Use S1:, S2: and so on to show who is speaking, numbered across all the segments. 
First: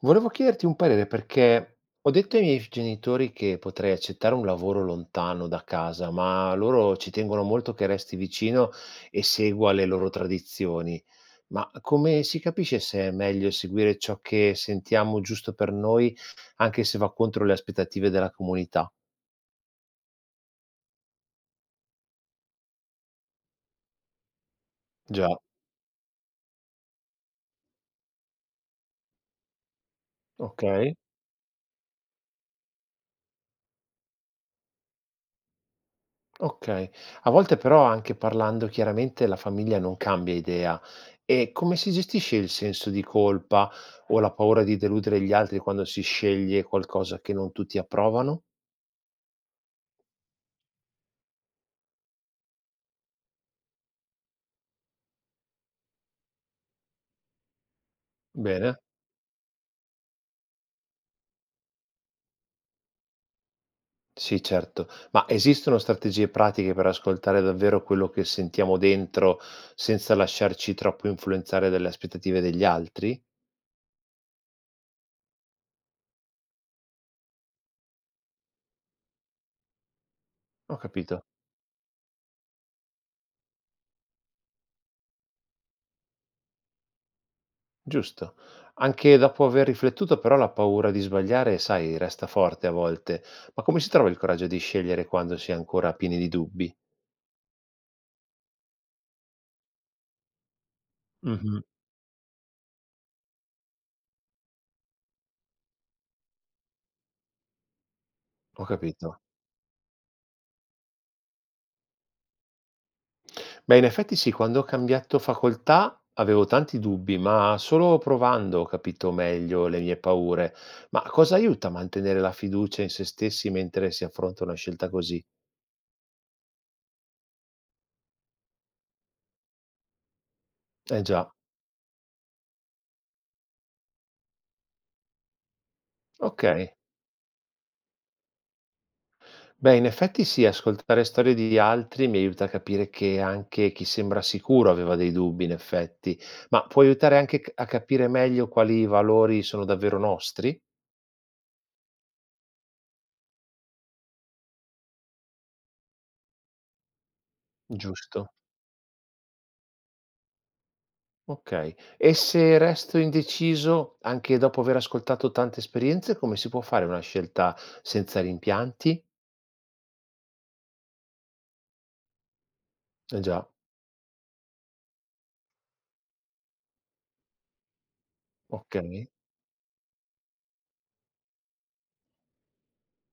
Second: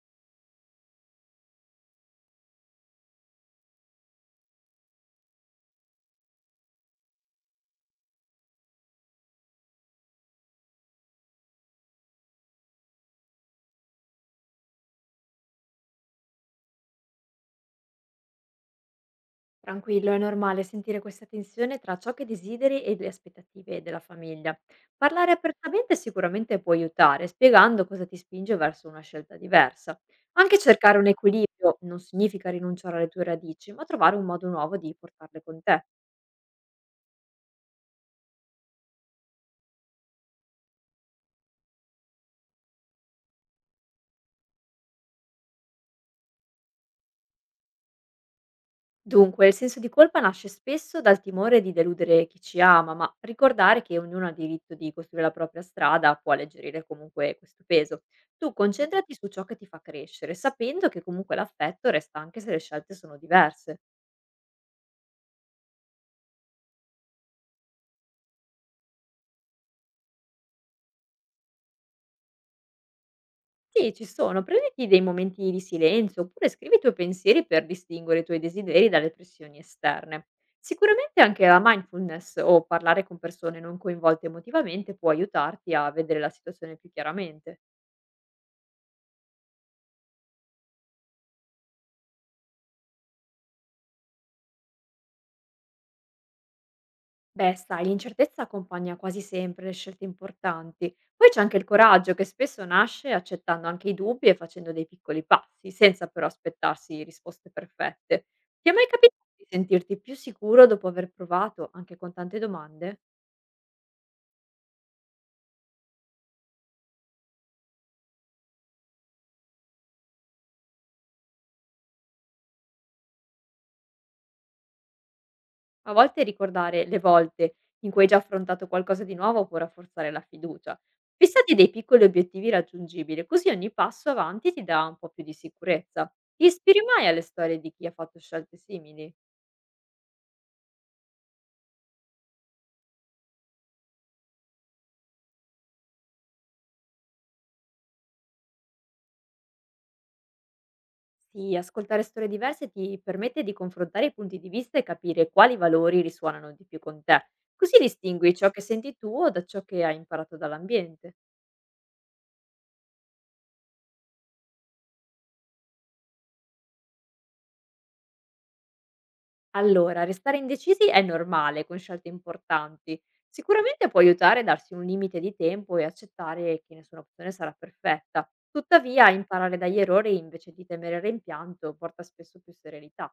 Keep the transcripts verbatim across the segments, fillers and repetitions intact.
S1: Volevo chiederti un parere perché ho detto ai miei genitori che potrei accettare un lavoro lontano da casa, ma loro ci tengono molto che resti vicino e segua le loro tradizioni. Ma come si capisce se è meglio seguire ciò che sentiamo giusto per noi, anche se va contro le aspettative della comunità?
S2: Tranquillo, è normale sentire questa tensione tra ciò che desideri e le aspettative della famiglia.
S1: Già,
S2: Parlare apertamente sicuramente può aiutare, spiegando cosa ti spinge verso una scelta diversa. Anche
S1: ok.
S2: cercare un equilibrio non significa rinunciare alle tue radici, ma trovare un modo nuovo di portarle con te.
S1: Okay. A volte però, anche parlando chiaramente, la famiglia non cambia idea. E come si gestisce il senso di colpa o la paura di deludere gli altri quando si sceglie qualcosa che non tutti approvano?
S2: Dunque, il senso di colpa nasce spesso dal timore di deludere chi ci ama, ma ricordare che ognuno ha diritto di costruire la propria strada può alleggerire comunque questo peso. Tu
S1: Bene.
S2: concentrati su ciò che ti fa crescere, sapendo che comunque l'affetto resta anche se le scelte sono diverse.
S1: Sì, certo. Ma esistono strategie pratiche per ascoltare davvero quello che sentiamo dentro senza lasciarci troppo influenzare dalle aspettative degli altri?
S2: Sì, ci sono, prenditi dei momenti di silenzio oppure scrivi i tuoi pensieri per distinguere i tuoi desideri dalle pressioni esterne.
S1: Ho
S2: Sicuramente
S1: capito.
S2: anche la mindfulness o parlare con persone non coinvolte emotivamente può aiutarti a vedere la situazione più chiaramente.
S1: Giusto. Anche dopo aver riflettuto però la paura di sbagliare, sai, resta forte a volte. Ma come si trova il coraggio di scegliere quando si è ancora pieni di dubbi?
S2: Beh, sai, l'incertezza accompagna quasi sempre le scelte importanti. Poi c'è anche
S1: Mhm.
S2: il coraggio che spesso nasce accettando anche i dubbi e facendo dei piccoli passi, senza però aspettarsi risposte perfette.
S1: Ho
S2: Ti è mai capitato
S1: capito.
S2: di sentirti più sicuro dopo aver provato, anche con tante domande?
S1: Beh, in effetti sì, quando ho cambiato facoltà avevo tanti dubbi, ma solo provando ho capito meglio le mie paure. Ma cosa aiuta a mantenere la fiducia in se stessi mentre si affronta una scelta così?
S2: A volte ricordare le volte in cui hai già affrontato qualcosa di nuovo può rafforzare la fiducia.
S1: Eh già,
S2: Fissati dei piccoli obiettivi raggiungibili, così ogni passo avanti ti dà un po' più di sicurezza.
S1: ok.
S2: Ti ispiri mai alle storie di chi ha fatto scelte simili?
S1: Beh, in effetti sì, ascoltare storie di altri mi aiuta a capire che anche chi sembra sicuro aveva dei dubbi, in effetti, ma può aiutare anche c- a capire meglio quali valori sono davvero nostri?
S2: Sì, ascoltare storie diverse ti permette di confrontare i punti di vista e capire quali valori risuonano di più con te. Così
S1: Giusto.
S2: distingui ciò che senti tu da ciò che hai imparato dall'ambiente.
S1: Ok. E se resto indeciso, anche dopo aver ascoltato tante esperienze, come si può fare una scelta senza rimpianti?
S2: Allora, restare indecisi è normale con scelte importanti.
S1: Eh già,
S2: Sicuramente può aiutare a darsi un limite di tempo e accettare che nessuna opzione sarà perfetta.
S1: ok.
S2: Tuttavia, imparare dagli errori invece di temere il rimpianto porta spesso più serenità.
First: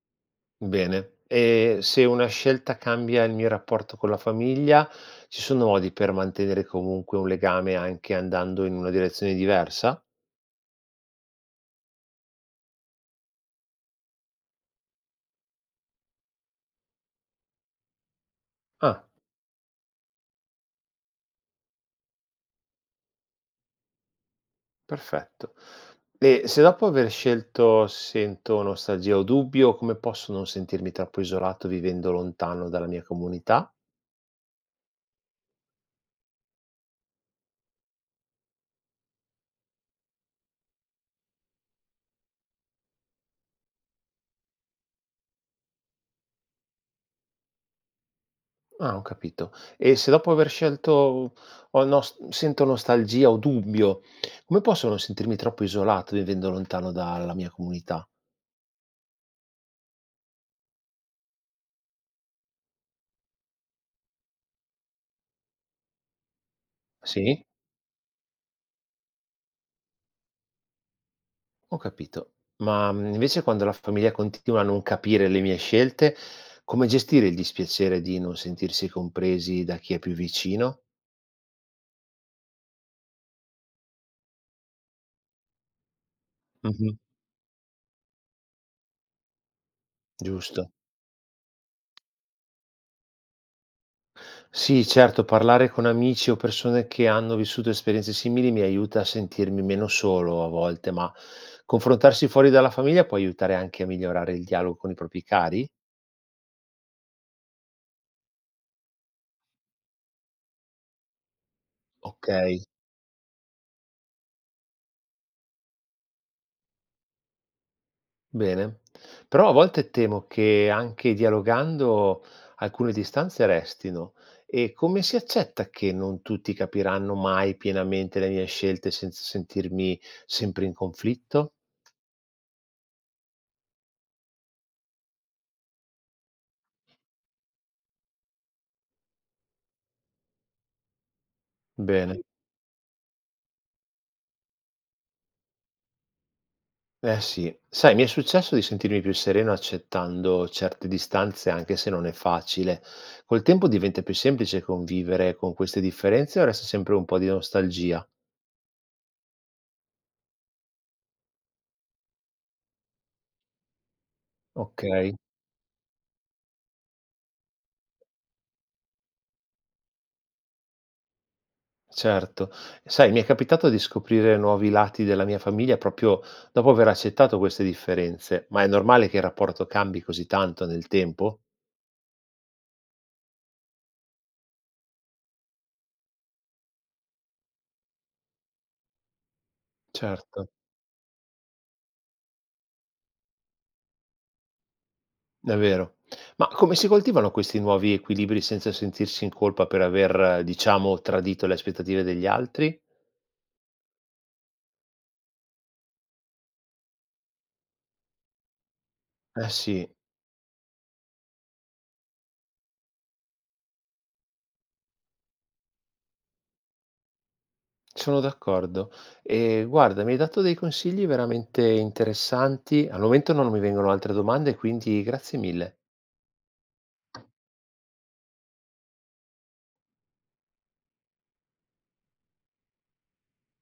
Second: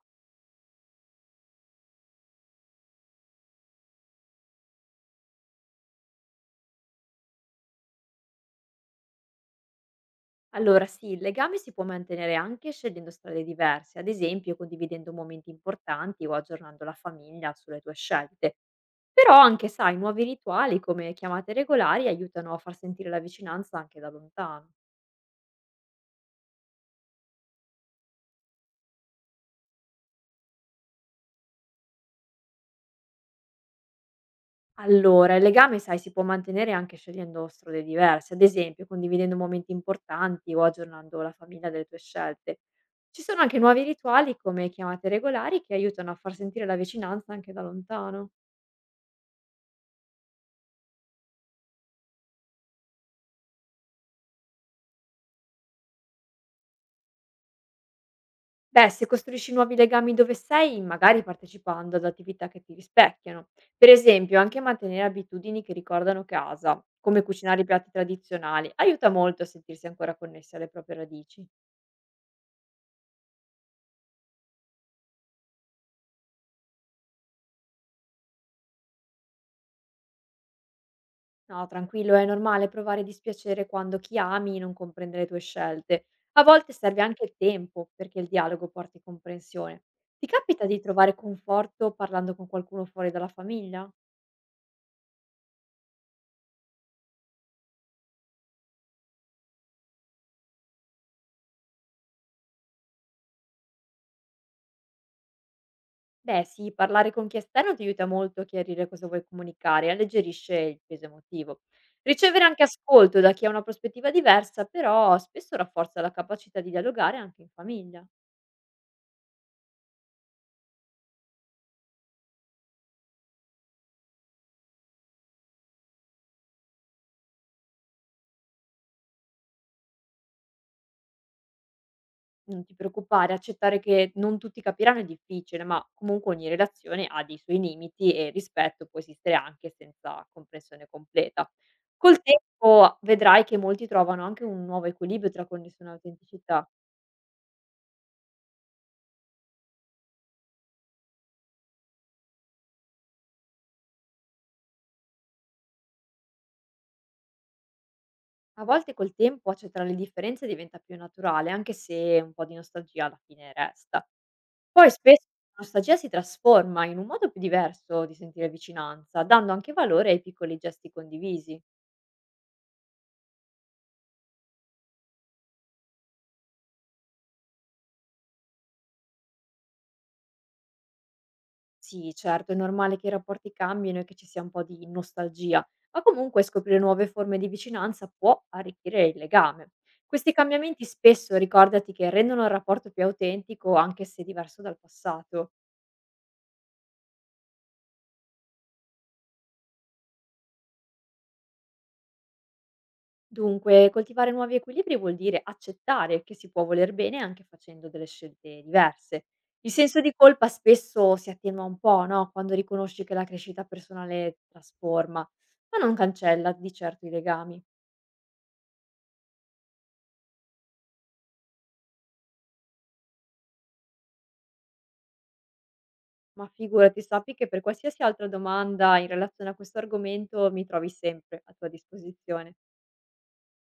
S1: Bene. E se una scelta cambia il mio rapporto con la famiglia, ci sono modi per mantenere comunque un legame anche andando in una direzione diversa?
S2: Allora sì, il legame si può mantenere anche scegliendo strade diverse, ad esempio condividendo momenti importanti o aggiornando la famiglia sulle tue scelte.
S1: Ah,
S2: Però anche, sai, nuovi rituali come chiamate regolari aiutano a far sentire la vicinanza anche da lontano.
S1: perfetto. E se dopo aver scelto sento nostalgia o dubbio, come posso non sentirmi troppo isolato vivendo lontano dalla mia comunità?
S2: Allora, il legame, sai, si può mantenere anche scegliendo strade diverse, ad esempio condividendo momenti importanti o aggiornando la famiglia delle tue scelte. Ci sono anche nuovi rituali come chiamate regolari che aiutano a far sentire la vicinanza anche da lontano.
S1: Ah, ho capito. E se dopo aver scelto ho nos- sento nostalgia o dubbio, come posso non sentirmi troppo isolato vivendo lontano dalla mia comunità?
S2: Beh, se costruisci nuovi legami dove sei, magari partecipando ad attività che ti rispecchiano. Per esempio, anche mantenere abitudini che ricordano casa, come
S1: Sì?
S2: cucinare i piatti tradizionali, aiuta molto a sentirsi ancora connessi alle proprie radici.
S1: Ho capito. Ma, mhmm, invece quando la famiglia continua a non capire le mie scelte, come gestire il dispiacere di non sentirsi compresi da chi è più vicino?
S2: No, tranquillo, è normale provare dispiacere quando chi ami non comprende le tue scelte. A volte
S1: Mh-mh,
S2: serve anche il tempo perché il dialogo porti comprensione. Ti capita
S1: giusto.
S2: di trovare conforto parlando con qualcuno fuori dalla famiglia?
S1: Sì, certo, parlare con amici o persone che hanno vissuto esperienze simili mi aiuta a sentirmi meno solo a volte, ma confrontarsi fuori dalla famiglia può aiutare anche a migliorare il dialogo con i propri cari?
S2: Beh sì, parlare con chi è esterno ti aiuta molto a chiarire cosa vuoi comunicare e alleggerisce il peso emotivo.
S1: Ok.
S2: Ricevere anche ascolto da chi ha una prospettiva diversa, però spesso rafforza la capacità di dialogare anche in famiglia.
S1: Bene. Però a volte temo che anche dialogando alcune distanze restino. E come si accetta che non tutti capiranno mai pienamente le mie scelte senza sentirmi sempre in conflitto?
S2: Non ti preoccupare, accettare che non tutti capiranno è difficile, ma comunque ogni relazione ha dei suoi limiti e il rispetto può esistere anche senza comprensione completa. Col
S1: Bene.
S2: tempo vedrai che molti trovano anche un nuovo equilibrio tra connessione e autenticità.
S1: Eh sì, sai, mi è successo di sentirmi più sereno accettando certe distanze, anche se non è facile. Col tempo diventa più semplice convivere con queste differenze o resta sempre un po' di nostalgia?
S2: A volte col tempo accettare le differenze diventa più naturale, anche se un po' di nostalgia alla fine resta.
S1: Ok.
S2: Poi spesso la nostalgia si trasforma in un modo più diverso di sentire vicinanza, dando anche valore ai piccoli gesti condivisi.
S1: Certo. Sai, mi è capitato di scoprire nuovi lati della mia famiglia proprio dopo aver accettato queste differenze, ma è normale che il rapporto cambi così tanto nel tempo?
S2: Sì, certo, è normale che i rapporti cambino e che ci sia un po' di nostalgia, ma comunque scoprire nuove forme di vicinanza può arricchire il legame. Questi
S1: Certo,
S2: cambiamenti spesso ricordati che rendono il rapporto più autentico anche se diverso dal passato.
S1: è vero. Ma come si coltivano questi nuovi equilibri senza sentirsi in colpa per aver, eh, diciamo, tradito le aspettative degli altri?
S2: Dunque, coltivare nuovi equilibri vuol dire accettare che si può voler bene anche facendo delle scelte diverse.
S1: Eh
S2: Il
S1: sì,
S2: senso di colpa spesso si attenua un po', no? Quando riconosci che la crescita personale trasforma, ma non cancella di certo i legami.
S1: sono d'accordo. E guarda, mi hai dato dei consigli veramente interessanti. Al momento non mi vengono altre domande, quindi grazie mille.
S2: Ma figurati, sappi che per qualsiasi altra domanda in relazione a questo argomento mi trovi sempre a tua disposizione.